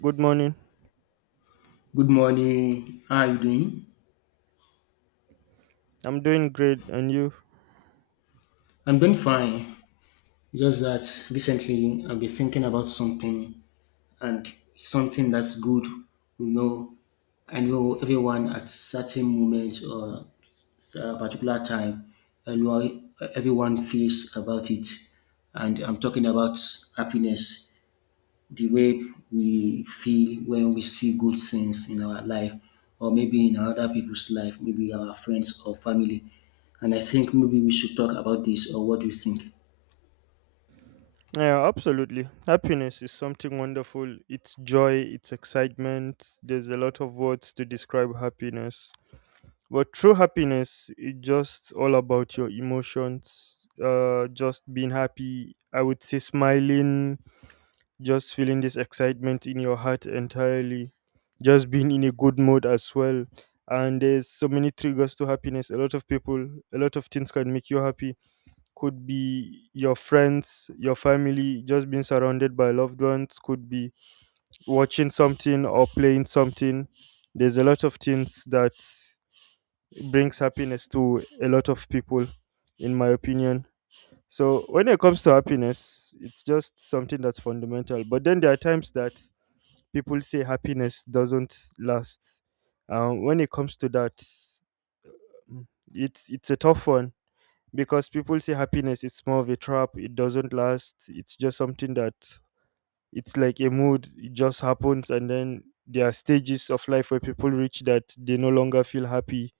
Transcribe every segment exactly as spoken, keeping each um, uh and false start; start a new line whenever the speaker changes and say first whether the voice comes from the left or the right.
right: Good morning.
left: Good morning. How are you doing?
right: I'm doing great, and you?
left: I'm doing fine. Just that recently I've been thinking about something and something that's good. You know, I know everyone at certain moments or s- a particular time, I know everyone feels about it. And I'm talking about happiness, the way we feel when we see good things in our life or maybe in other people's life, maybe our friends or family. And I think maybe we should talk about this, or what do you think?
right: Yeah, absolutely. Happiness is something wonderful. It's joy, it's excitement. There's a lot of words to describe happiness. But true happiness is just all about your emotions, uh, just being happy. I would say smiling, just feeling this excitement in your heart entirely, just being in a good mood as well. And there's so many triggers to happiness. A lot of people, a lot of things can make you happy. Could be your friends, your family, just being surrounded by loved ones. Could be watching something or playing something. There's a lot of things that brings happiness to a lot of people, in my opinion. So when it comes to happiness, it's just something that's fundamental, but then there are times that people say happiness doesn't last. Um, when it comes to that, mm, it's it's a tough one because people say happiness is more of a trap. It doesn't last. It's just something that it's like a mood. It just happens, and then there are stages of life where people reach that they no longer feel happy.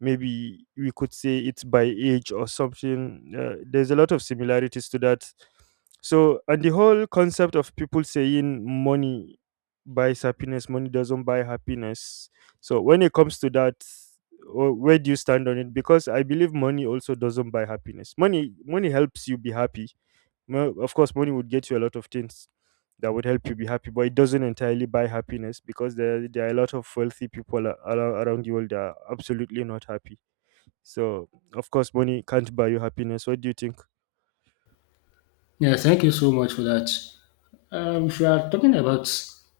right: Maybe we could say it's by age or something. Uh, there's a lot of similarities to that. So, and the whole concept of people saying money buys happiness, money doesn't buy happiness. So when it comes to that, wh- where do you stand on it? Because I believe money also doesn't buy happiness. Money, money helps you be happy. Mo- of course, money would get you a lot of things that would help you be happy, but it doesn't entirely buy happiness because there, there are a lot of wealthy people a- arou- around the world that are absolutely not happy. So, of course, money can't buy you happiness. What do you think?
left: Yeah, thank you so much for that. Um, if we are talking about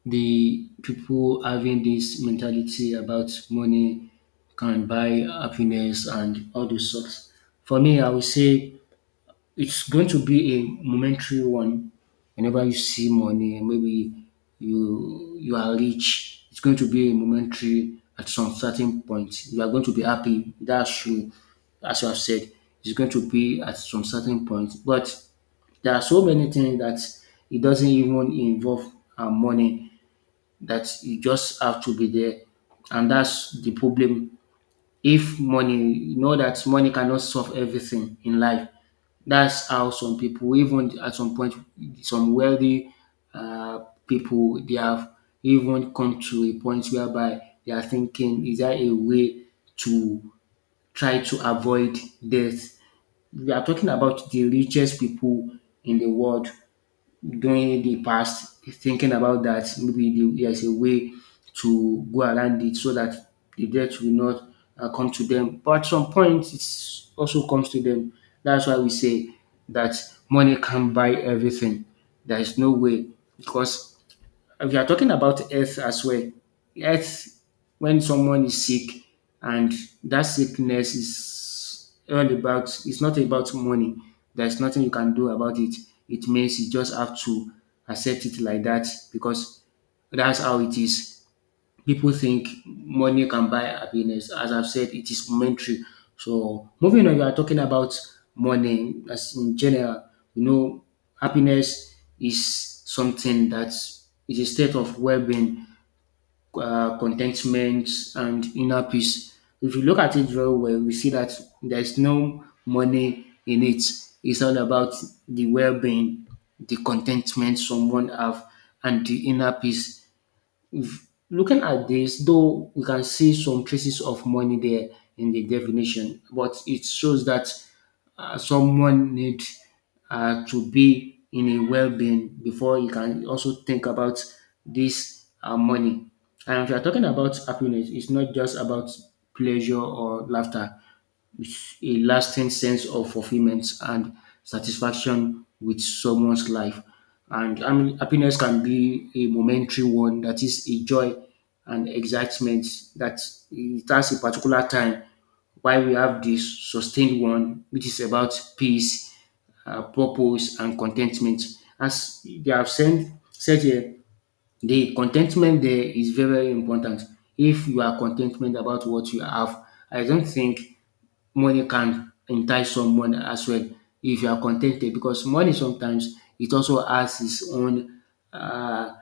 left: the people having this mentality about money can buy happiness and all those sorts, for me, I would say it's going to be a momentary one. Whenever you see money, maybe you you are rich. It's going to be a momentary at some certain point. You are going to be happy. That's true. As you have said, it's going to be at some certain point. But there are so many things that it doesn't even involve uh, money, that you just have to be there, and that's the problem. If money, you know that money cannot solve everything in life. That's how some people, even at some point, some wealthy um people, they have even come to a point whereby they are thinking, is there a way to try to avoid death? We are talking about the richest people in the world during the past thinking about that, maybe the- there's a way to go around it so that the death will not uh, come to them. But at some point, it also comes to them. That's why we say that money can't buy everything. There is no way, because if you are talking about health as well, health, when someone is sick and that sickness is all about, it's not about money. There's nothing you can do about it. It means you just have to accept it like that, because that's how it is. People think money can buy happiness. As I've said, it is momentary. So moving on, we are talking about money as in general. You know, happiness is something that is a state of well-being, uh, contentment, and inner peace. If you look at it very well, we see that there's no money in it. It's all about the well-being, the contentment someone have, and the inner peace. Looking at this, though we can see some traces of money there in the definition, but it shows that uh, someone need uh, to be in a well-being before you can also think about this uh, money. And if you're talking about happiness, it's not just about pleasure or laughter. It's a lasting sense of fulfillment and satisfaction with someone's life. And I mean, happiness can be a momentary one, that is a joy and excitement that it has a particular time. While we have this sustained one, which is about peace, uh, purpose, and contentment. As they have said, said here, the contentment there is very, very important. If you are contentment about what you have, I don't think money can entice someone as well if you are contented, because money sometimes it also has its own um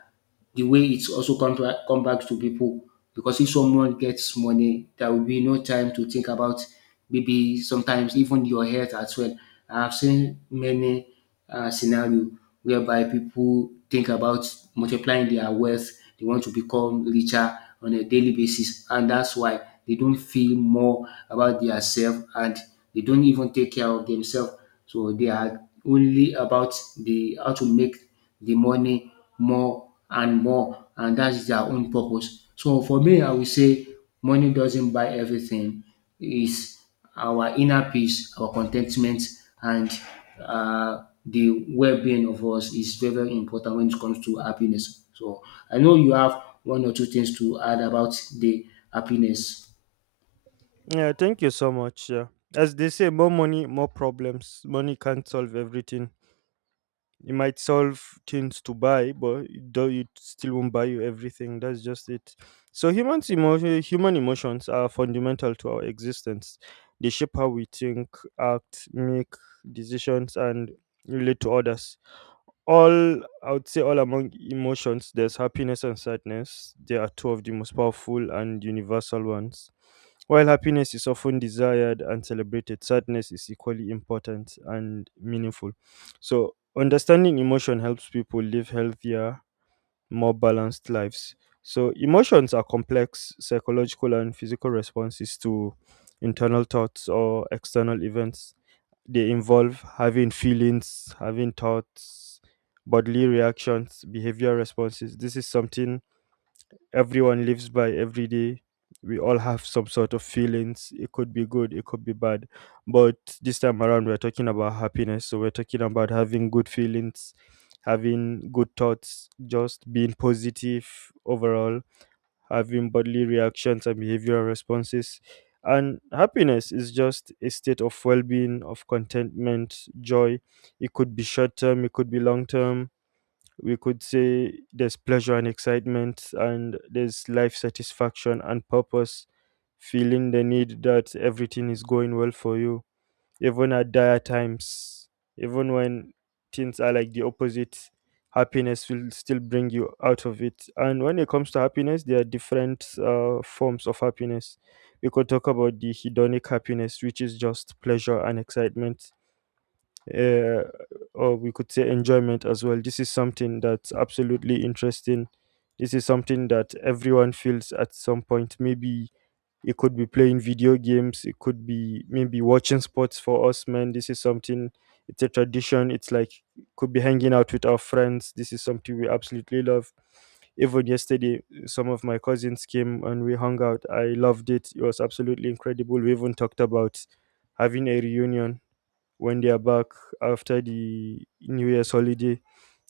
left: the way it's also come back, come back to people. Because if someone gets money, there will be no time to think about maybe sometimes even your health as well. I've seen many uh, scenario whereby people think about multiplying their wealth. They want to become richer on a daily basis, and that's why they don't feel more about their self and they don't even take care of themselves. So they are only about the how to make the money more and more, and that is their own purpose. So for me, I will say money doesn't buy everything. It's our inner peace, our contentment, and uh, the well-being of us is very, very important when it comes to happiness. So I know you have one or two things to add about the happiness.
right: Yeah, thank you so much. Yeah. As they say, more money, more problems. Money can't solve everything. It might solve things to buy, but it though it still won't buy you everything. That's just it. So humans emotion, human emotions are fundamental to our existence. They shape how we think, act, make decisions, and relate to others. All I would say, all among emotions, there's happiness and sadness. They are two of the most powerful and universal ones. While happiness is often desired and celebrated, sadness is equally important and meaningful. So understanding emotion helps people live healthier, more balanced lives. So, emotions are complex psychological and physical responses to internal thoughts or external events. They involve having feelings, having thoughts, bodily reactions, behavior responses. This is something everyone lives by every day. We all have some sort of feelings. It could be good, it could be bad. But this time around, we're talking about happiness. So we're talking about having good feelings, having good thoughts, just being positive overall, having bodily reactions and behavioral responses. And happiness is just a state of well being, of contentment, joy. It could be short term, it could be long term. We could say there's pleasure and excitement, and there's life satisfaction and purpose, feeling the need that everything is going well for you, even at dire times, even when things are like the opposite. Happiness will still bring you out of it. And when it comes to happiness, there are different uh, forms of happiness. We could talk about the hedonic happiness, which is just pleasure and excitement, uh, or we could say enjoyment as well. This is something that's absolutely interesting. This is something that everyone feels at some point. Maybe it could be playing video games, it could be maybe watching sports for us men. This is something, it's a tradition. It's like, could be hanging out with our friends. This is something we absolutely love. Even yesterday, some of my cousins came and we hung out. I loved it. It was absolutely incredible. We even talked about having a reunion when they are back after the New Year's holiday.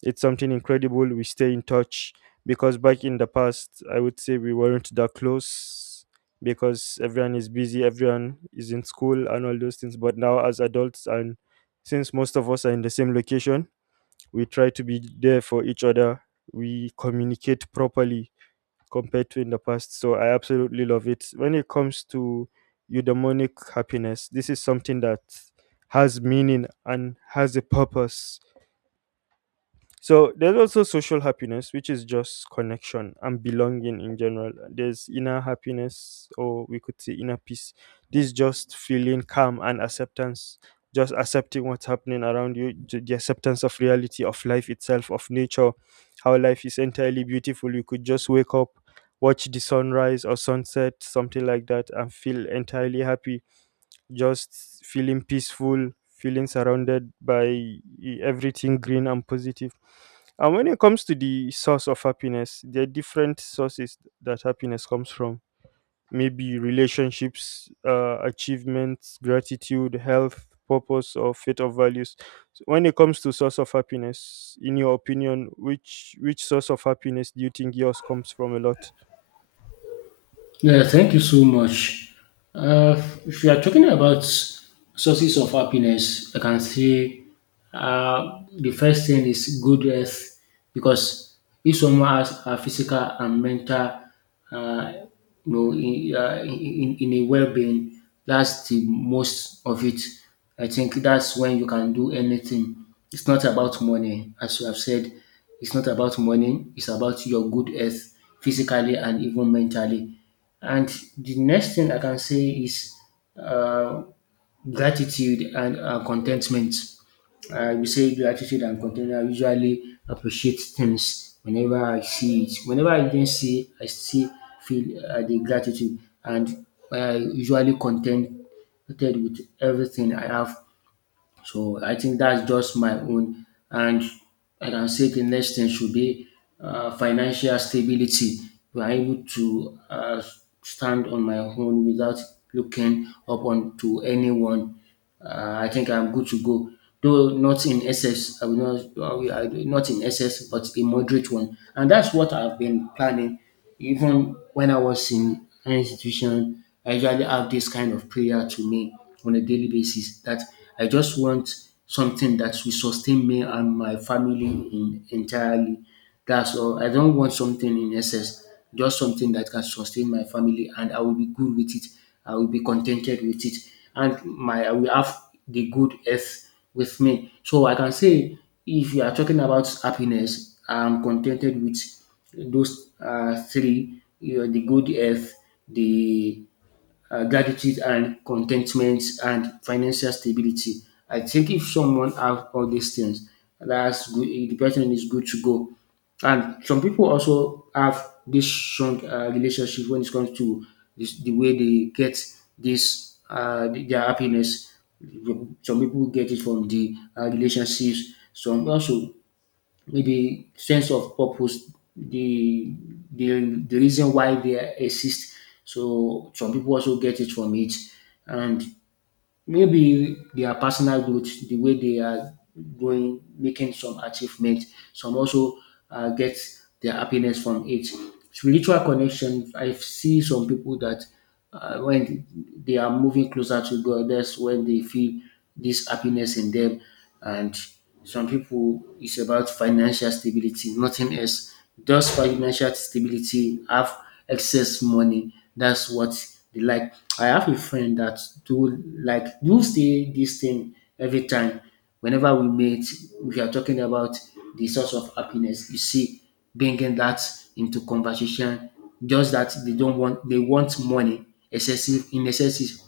right: It's something incredible. We stay in touch because back in the past, I would say we weren't that close because everyone is busy, everyone is in school, and all those things. But now, as adults, and since most of us are in the same location, we try to be there for each other. We communicate properly compared to in the past. So I absolutely love it. When it comes to eudaimonic happiness, this is something that has meaning and has a purpose. So there's also social happiness, which is just connection and belonging in general. There's inner happiness, or we could say inner peace. This just feeling calm and acceptance, just accepting what's happening around you, j- the acceptance of reality, of life itself, of nature, how life is entirely beautiful. You could just wake up, watch the sunrise or sunset, something like that, and feel entirely happy, just feeling peaceful, feeling surrounded by e-, everything green and positive. And when it comes to the source of happiness, there are different sources that happiness comes from. Maybe relationships, uh, achievements, gratitude, health, purpose, or fit of values. So when it comes to source of happiness, in your opinion, which which source of happiness do you think yours comes from a lot?
left: Yeah, thank you so much. Uh, if you are talking about sources of happiness, I can say uh, the first thing is good health, because if someone has a physical and mental, uh, you know, in, uh, in, in in a well-being, that's the most of it. I think that's when you can do anything. It's not about money, as you have said. It's not about money. It's about your good health, physically and even mentally. And the next thing I can say is uh, gratitude and uh, contentment. I will say gratitude and contentment. I usually appreciate things whenever I see it. Whenever I didn't see, I still feel uh, the gratitude, and I usually contented with everything I have, so I think that's just my own. And I can say the next thing should be uh, financial stability. We are able to uh, stand on my own without looking up on to anyone. Uh, I think I'm good to go. Though not in excess, I will not, I will- I will- not in excess, but a moderate one. And that's what I've been planning. Even when I was in an institution, I usually have this kind of prayer to me on a daily basis that I just want something that will sustain me and my family in, entirely. That's all. I don't want something in excess, just something that can sustain my family and I will be good with it. I will be contented with it. And my I will have the good earth with me. So I can say if you are talking about happiness, I'm contented with those uh, three, you know, the good health, the uh, gratitude and contentment, and financial stability. I think if someone have all these things, that's good. The person is good to go. And some people also have this strong uh, relationship when it comes to this, the way they get this uh, their happiness. Some people get it from the uh, relationships. Some also maybe sense of purpose, the the the reason why they exist. So some people also get it from it, and maybe their personal growth, the way they are going, making some achievement. Some also uh, get their happiness from it. Spiritual connection. I see some people that uh, when they are moving closer to God, that's when they feel this happiness in them, and some people it's about financial stability, nothing else. Just financial stability, have excess money. That's what they like. I have a friend that do like do say this thing every time. Whenever we meet, we are talking about the source of happiness. You see, bringing that into conversation. Just that they don't want, they want money excessive, in excessive,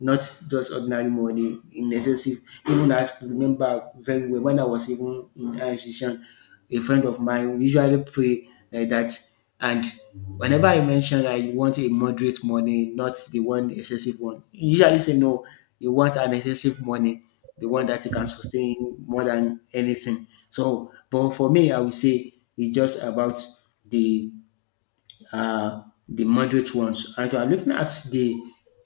left: not just ordinary money, in excessive. Even I remember very well when I was even in higher institution, a friend of mine usually pray like that. And whenever I mention I want a moderate money, not the one excessive one, he usually say, no, you want an excessive money, the one that you can sustain more than anything. So, but for me, I would say it's just about the are the moderate ones. If you are looking at the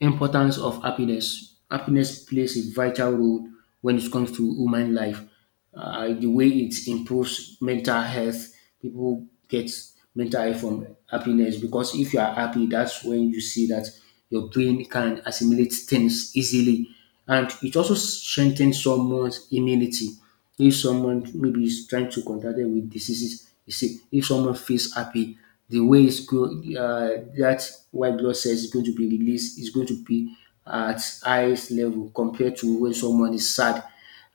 left: importance of happiness, happiness plays a vital role when it comes to human life. Uh, the way it improves mental health, people get mental health from happiness, because if you are happy, that's when you see that your brain can assimilate things easily, and it also strengthens someone's immunity. If someone maybe is trying to contact them with diseases, you see, if someone feels happy, the way it's go, uh, that white blood cells is going to be released, is going to be at highest level compared to when someone is sad.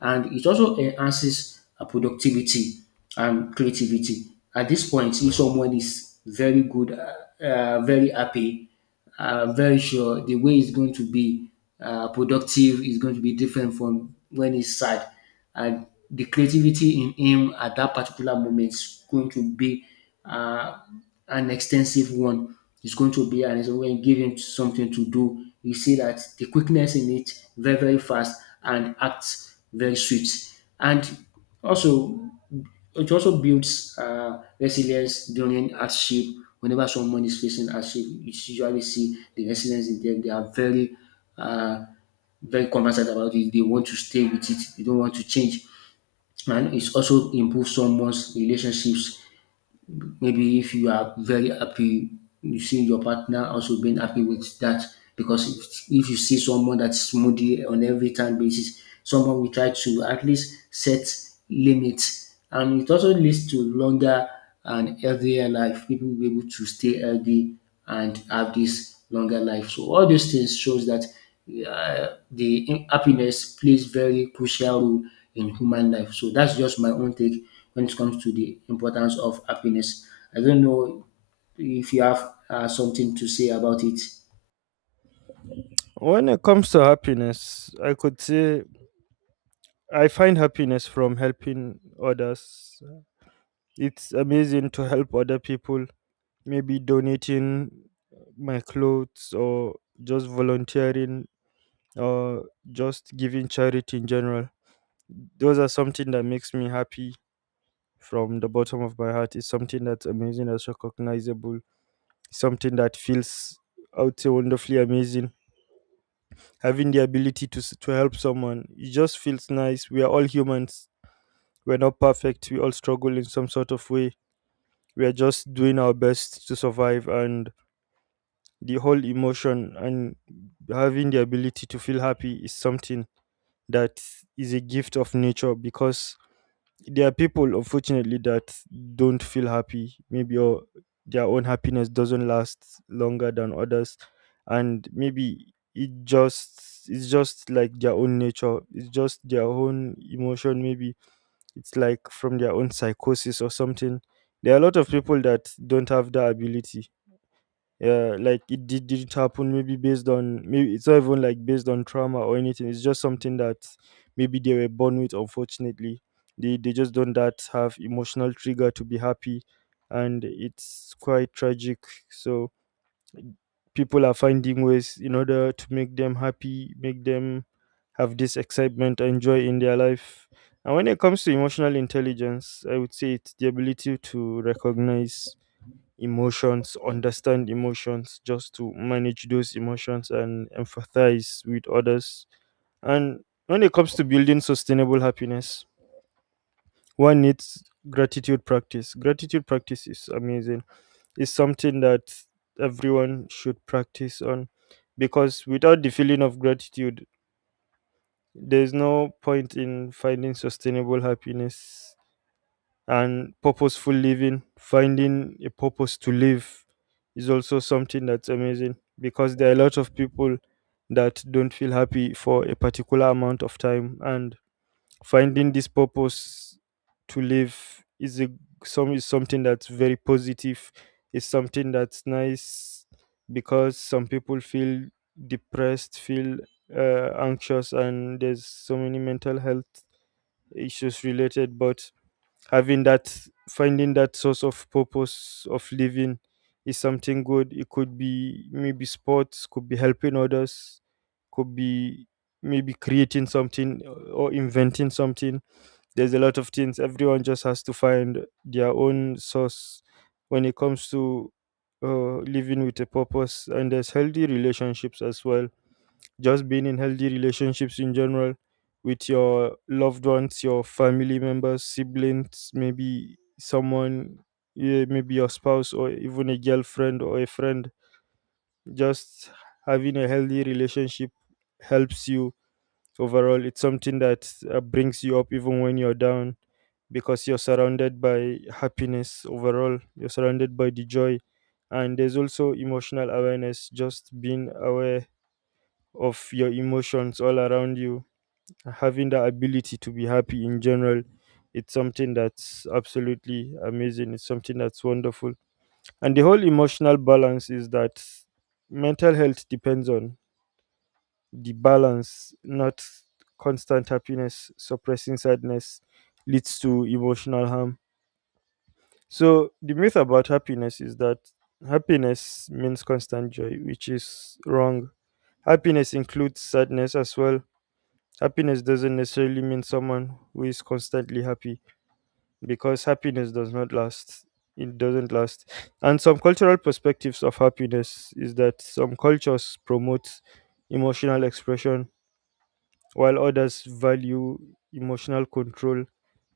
left: And it also enhances uh, productivity and creativity. At this point, if someone is very good, uh, uh, very happy, I'm very sure the way it's going to be uh, productive is going to be different from when he's sad. And the creativity in him at that particular moment is going to be uh, an extensive one. It's going to be, and it's going to give him something to do. You see that the quickness in it very, very fast and acts very sweet. And also, it also builds uh, resilience during hardship. Whenever someone is facing hardship, you usually see the resilience in them. They are very, uh, very conversant about it. They want to stay with it. They don't want to change. And it also improves someone's relationships. Maybe if you are very happy, you see your partner also being happy with that. Because if, if you see someone that's moody on every time basis, someone will try to at least set limits. And it also leads to longer and healthier life. People will be able to stay healthy and have this longer life. So all these things shows that uh, the in- happiness plays very crucial role in human life. So that's just my own take when it comes to the importance of happiness. I don't know if you have uh, something to say about it.
right: When it comes to happiness, I could say I find happiness from helping others. It's amazing to help other people, maybe donating my clothes, or just volunteering, or just giving charity in general. Those are something that makes me happy from the bottom of my heart. It's something that's amazing, that's recognizable, something that feels, I would say, wonderfully amazing, having the ability to s- to help someone. It just feels nice. We are all humans. We're not perfect. We all struggle in some sort of way. We are just doing our best to survive, and the whole emotion and having the ability to feel happy is something that is a gift of nature because there are people, unfortunately, that don't feel happy maybe, or their own happiness doesn't last longer than others. And maybe it just, it's just like their own nature, it's just their own emotion, maybe it's like from their own psychosis or something. There are a lot of people that don't have that ability. Yeah, like it did didn't happen. Maybe based on, maybe it's not even like based on trauma or anything. It's just something that maybe they were born with. Unfortunately, they they just don't that have emotional trigger to be happy, and it's quite tragic. So people are finding ways in order to make them happy, make them have this excitement and joy in their life. And when it comes to emotional intelligence, I would say it's the ability to recognize emotions, understand emotions, just to manage those emotions and empathize with others. And when it comes to building sustainable happiness, one needs gratitude practice. Gratitude practice is amazing. It's something that everyone should practice on because, without the feeling of gratitude, there's no point in finding sustainable happiness. And purposeful living, finding a purpose to live is also something that's amazing, because there are a lot of people that don't feel happy for a particular amount of time, and finding this purpose to live is a some is something that's very positive. It's something that's nice because some people feel depressed, feel uh, anxious, and there's so many mental health issues related. But having that, finding that source of purpose of living is something good. It could be maybe sports, could be helping others, could be maybe creating something, uh, or inventing something. There's a lot of things. Everyone just has to find their own source when it comes to uh, living with a purpose. And there's healthy relationships as well, just being in healthy relationships in general, with your loved ones, your family members, siblings, maybe someone, yeah, maybe your spouse, or even a girlfriend or a friend. Just having a healthy relationship helps you overall. It's something that uh, brings you up even when you're down, because you're surrounded by happiness overall, you're surrounded by the joy. And there's also emotional awareness, just being aware of your emotions all around you, having the ability to be happy in general. It's something that's absolutely amazing, it's something that's wonderful. And the whole emotional balance is that mental health depends on the balance, not constant happiness. Suppressing sadness leads to emotional harm. So the myth about happiness is that happiness means constant joy, which is wrong. Happiness includes sadness as well. Happiness doesn't necessarily mean someone who is constantly happy, because happiness does not last. It doesn't last. And some cultural perspectives of happiness is that some cultures promote emotional expression while others value emotional control.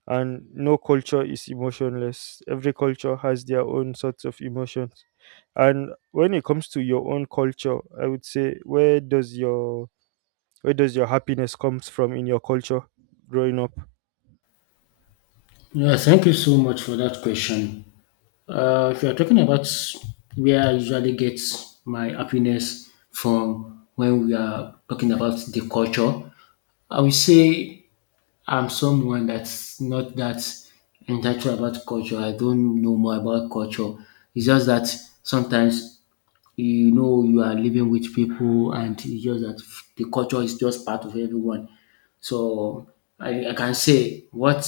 right: And no culture is emotionless. Every culture has their own sorts of emotions. And when it comes to your own culture, I would say, where does your where does your happiness comes from in your culture growing up?
left: Yeah, thank you so much for that question. Uh, if you're talking about where I usually get my happiness from when we are talking about the culture, I would say I'm someone that's not that intellectual about culture. I don't know more about culture. It's just that sometimes you know you are living with people, and it's just that the culture is just part of everyone. So I, I can say what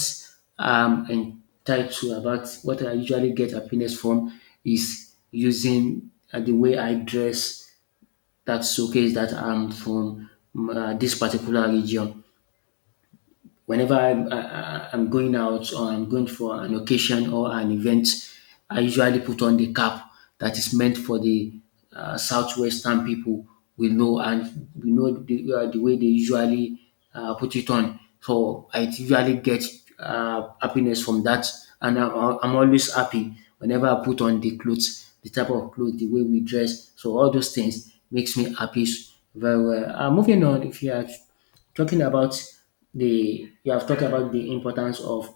left: I'm entitled to about what I usually get happiness from is using uh, the way I dress that showcase that I'm from uh, this particular region. Whenever I'm, I, I- am going out or I'm going for an occasion or an event, I usually put on the cap that is meant for the uh, southwestern people. We know and we know the, uh, the way they usually uh, put it on. So I usually get uh, happiness from that, and I'm, uh, I'm always happy whenever I put on the clothes, the type of clothes, the way we dress. So all those things makes me happy very well. Uh, moving on, if you are talking about the you have talked about the importance of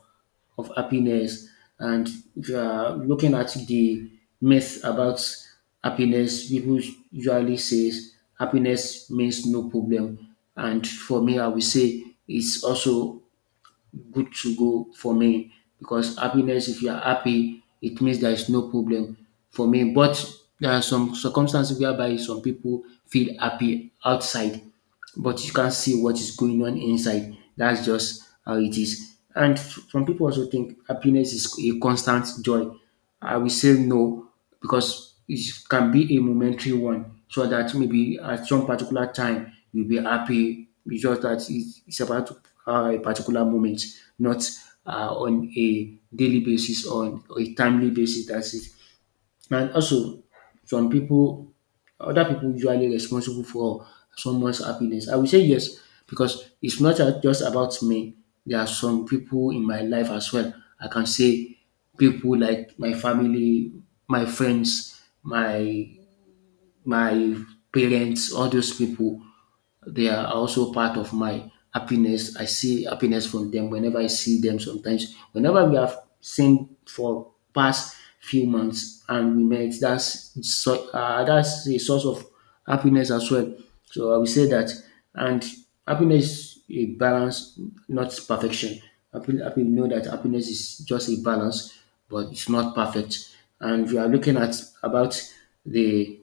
left: of happiness, and if you are looking at the myth about happiness, people usually says happiness means no problem, and for me I will say it's also good to go for me, because happiness, if you are happy it means there is no problem for me. But there are some circumstances whereby some people feel happy outside, but you can't see what is going on inside. That's just how it is. And f- some people also think happiness is a constant joy. I will say no, because it can be a momentary one, so that maybe at some particular time you'll be happy. It's just that it- it's about uh, a particular moment, not uh, on a daily basis, on a timely basis. That's it. And also, some people other people usually responsible for someone's happiness? I will say yes, because it's not a- just about me. There are some people in my life as well. I can say people like my family, my friends, my my parents, all those people, they are also part of my happiness. I see happiness from them whenever I see them sometimes. Whenever we have seen for past few months and we met, that's so, uh, that's a source of happiness as well. So I will say that. And happiness is a balance, not perfection. Happy, happy, know that happiness is just a balance, but it's not perfect. And we are looking at about the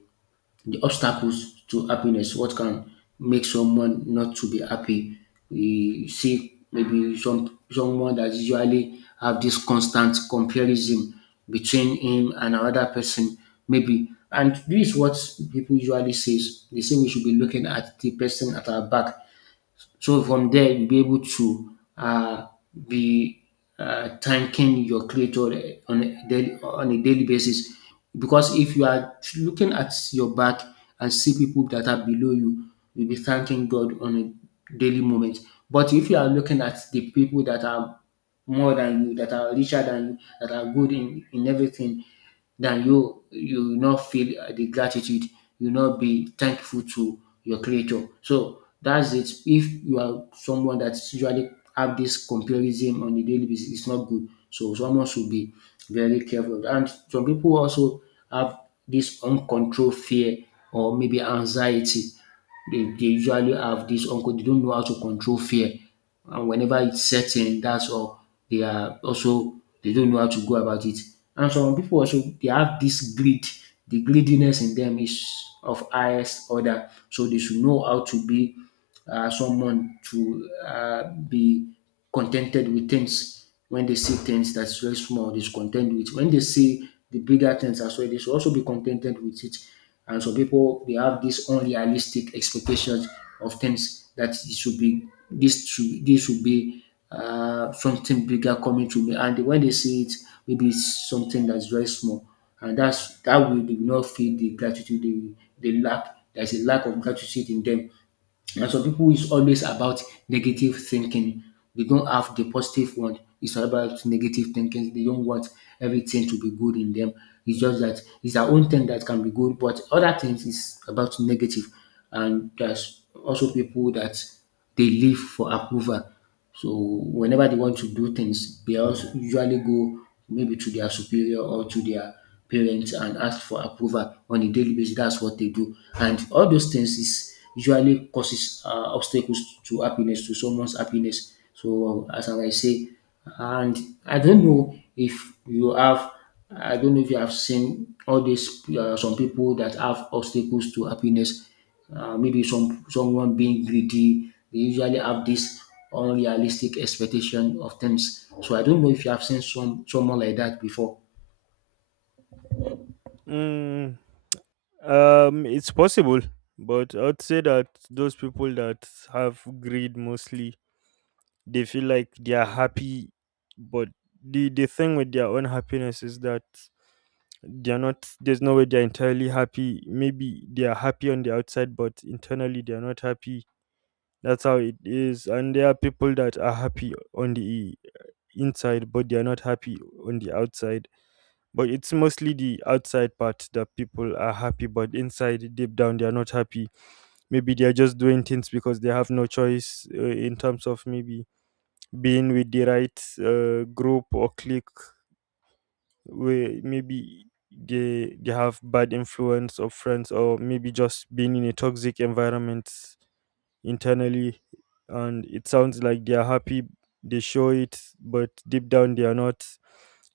left: the obstacles to happiness, what can make someone not to be happy. We see maybe some someone that usually have this constant comparison between him and another person, maybe. And this is what people usually says. They say we should be looking at the person at our back, so from there you'll be able to uh, be uh, thanking your creator on a daily, on a daily basis. Because if you are looking at your back and see people that are below you, you'll be thanking God on a daily moment. But if you are looking at the people that are more than you, that are richer than you, that are good in, in everything, then you you will not feel uh, the gratitude, you will not be thankful to your creator. So that's it. If you are someone that usually have this comparison on a daily basis, it's not good, so someone should be very careful. And some people also have this uncontrolled fear or maybe anxiety. They they usually have this uncle, they don't know how to control fear. And whenever it sets in, that's all. They are also they don't know how to go about it. And some people also they have this greed. The greediness in them is of highest order. So they should know how to be uh, someone to uh, be contented with things. When they see things that's very small, they're content with. When they see the bigger things as well, they should also be contented with it. And so people they have these unrealistic expectations of things that it should be this should this should be uh, something bigger coming to me. And when they see it, maybe it's something that's very small. And that's that will they will not feel the gratitude, they, they lack. There's a lack of gratitude in them. And some people is always about negative thinking. They don't have the positive one. It's all about negative thinking. They don't want everything to be good in them. It's just that it's their own thing that can be good, but other things is about negative. And there's also people that they live for approval. So whenever they want to do things, they also usually go maybe to their superior or to their parents and ask for approval on a daily basis. That's what they do, and all those things is usually causes uh, obstacles to happiness to someone's happiness. So as I might say, and I don't know if you have, I don't know if you have seen all these uh, some people that have obstacles to happiness, uh, maybe some someone being greedy. They usually have this unrealistic expectation of things. So I don't know if you have seen some someone like that before.
right: Mm, um, it's possible, but I'd say that those people that have greed mostly, they feel like they are happy, but the the thing with their own happiness is that they're not there's no way they're entirely happy. Maybe they are happy on the outside, but internally they're not happy. That's how it is, and there are people that are happy on the inside but they're not happy on the outside. But it's mostly the outside part that people are happy, but inside deep down they're not happy. Maybe they're just doing things because they have no choice, uh, in terms of maybe being with the right uh, group or clique, where maybe they they have bad influence of friends, or maybe just being in a toxic environment internally, and it sounds like they are happy. They show it, but deep down they are not.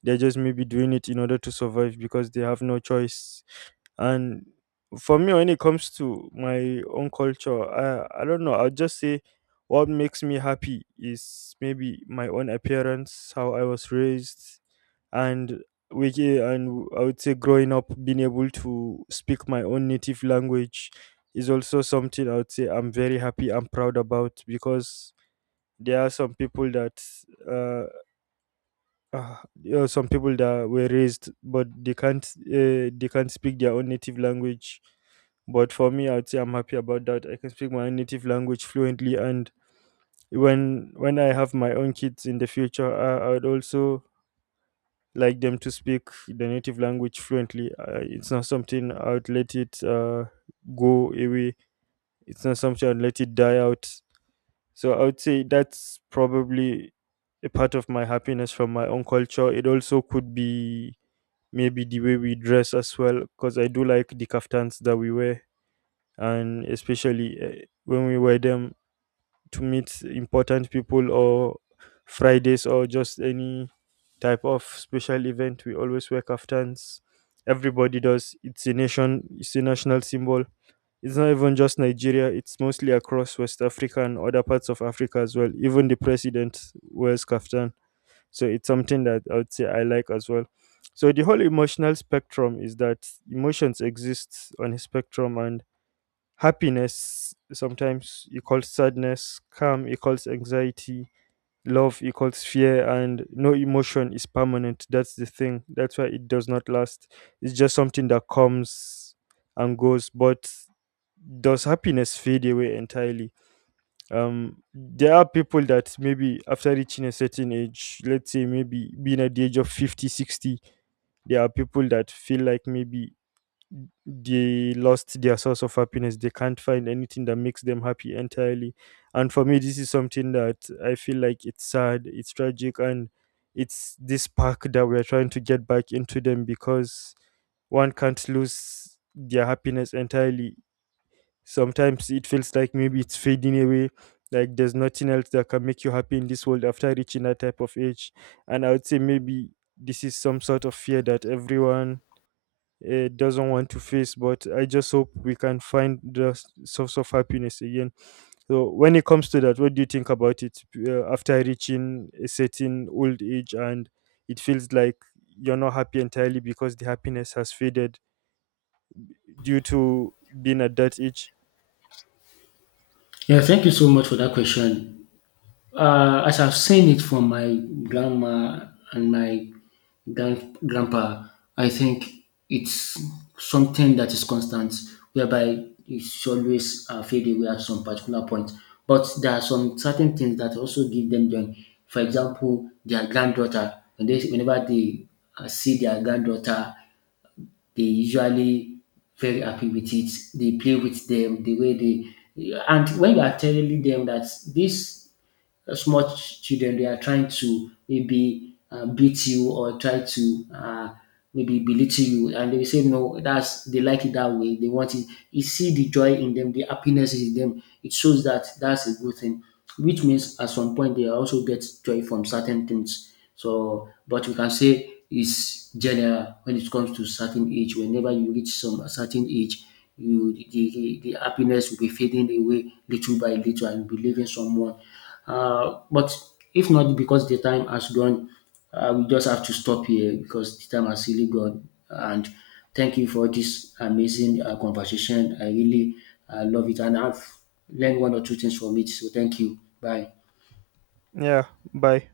right: They're just maybe doing it in order to survive because they have no choice. And for me, when it comes to my own culture, I, I don't know. I'll just say what makes me happy is maybe my own appearance, how I was raised, and we ca- and I would say growing up, being able to speak my own native language is also something I would say I'm very happy and proud about, because there are some people that uh, uh, there are some people that were raised but they can't uh, they can't speak their own native language. But for me, I'd say I'm happy about that, I can speak my own native language fluently. And when when I have my own kids in the future, i, I would also like them to speak the native language fluently. Uh, it's not something I would let it uh, go away, it's not something I'd let it die out. So I would say that's probably a part of my happiness from my own culture. It also could be maybe the way we dress as well, because I do like the kaftans that we wear, and especially uh, when we wear them to meet important people, or Fridays, or just any type of special event, we always wear kaftans. Everybody does. It's a nation, it's a national symbol. It's not even just Nigeria, it's mostly across West Africa and other parts of Africa as well. Even the president wears kaftan. So it's something that I would say I like as well. So the whole emotional spectrum is that emotions exist on a spectrum, and happiness sometimes equals sadness, calm equals anxiety, love equals fear, and no emotion is permanent. That's the thing, that's why it does not last. It's just something that comes and goes. But does happiness fade away entirely? Um, there are people that maybe after reaching a certain age, let's say maybe being at the age of fifty, sixty, there are people that feel like maybe they lost their source of happiness. They can't find anything that makes them happy entirely. And for me, this is something that I feel like it's sad, it's tragic, and it's this spark that we're trying to get back into them, because one can't lose their happiness entirely. Sometimes it feels like maybe it's fading away, like there's nothing else that can make you happy in this world after reaching that type of age. And I would say maybe this is some sort of fear that everyone uh, doesn't want to face, but I just hope we can find the s- source of happiness again. So when it comes to that, what do you think about it, uh, after reaching a certain old age and it feels like you're not happy entirely because the happiness has faded due to being at that age?
left: Yeah, thank you so much for that question. Uh, as I've seen it from my grandma and my grand, grandpa, I think it's something that is constant, whereby it's always uh, fade away at some particular point. But there are some certain things that also give them joy. For example, their granddaughter. When they, whenever they uh, see their granddaughter, they usually very happy with it. They play with them the way they, and when you are telling them that this uh, small ch- children they are trying to maybe uh, beat you or try to uh, maybe belittle you, and they say no, that's they like it that way, they want it. You see the joy in them, the happiness is in them. It shows that that's a good thing, which means at some point they also get joy from certain things. So but we can say it's general when it comes to certain age. Whenever you reach some certain age, you the, the, the happiness will be fading away little by little and be leaving someone. Uh, but if not because the time has gone, uh, we just have to stop here because the time has really gone. And thank you for this amazing uh, conversation. I really uh, love it, and I've learned one or two things from it. So thank you. Bye.
right: Yeah, bye.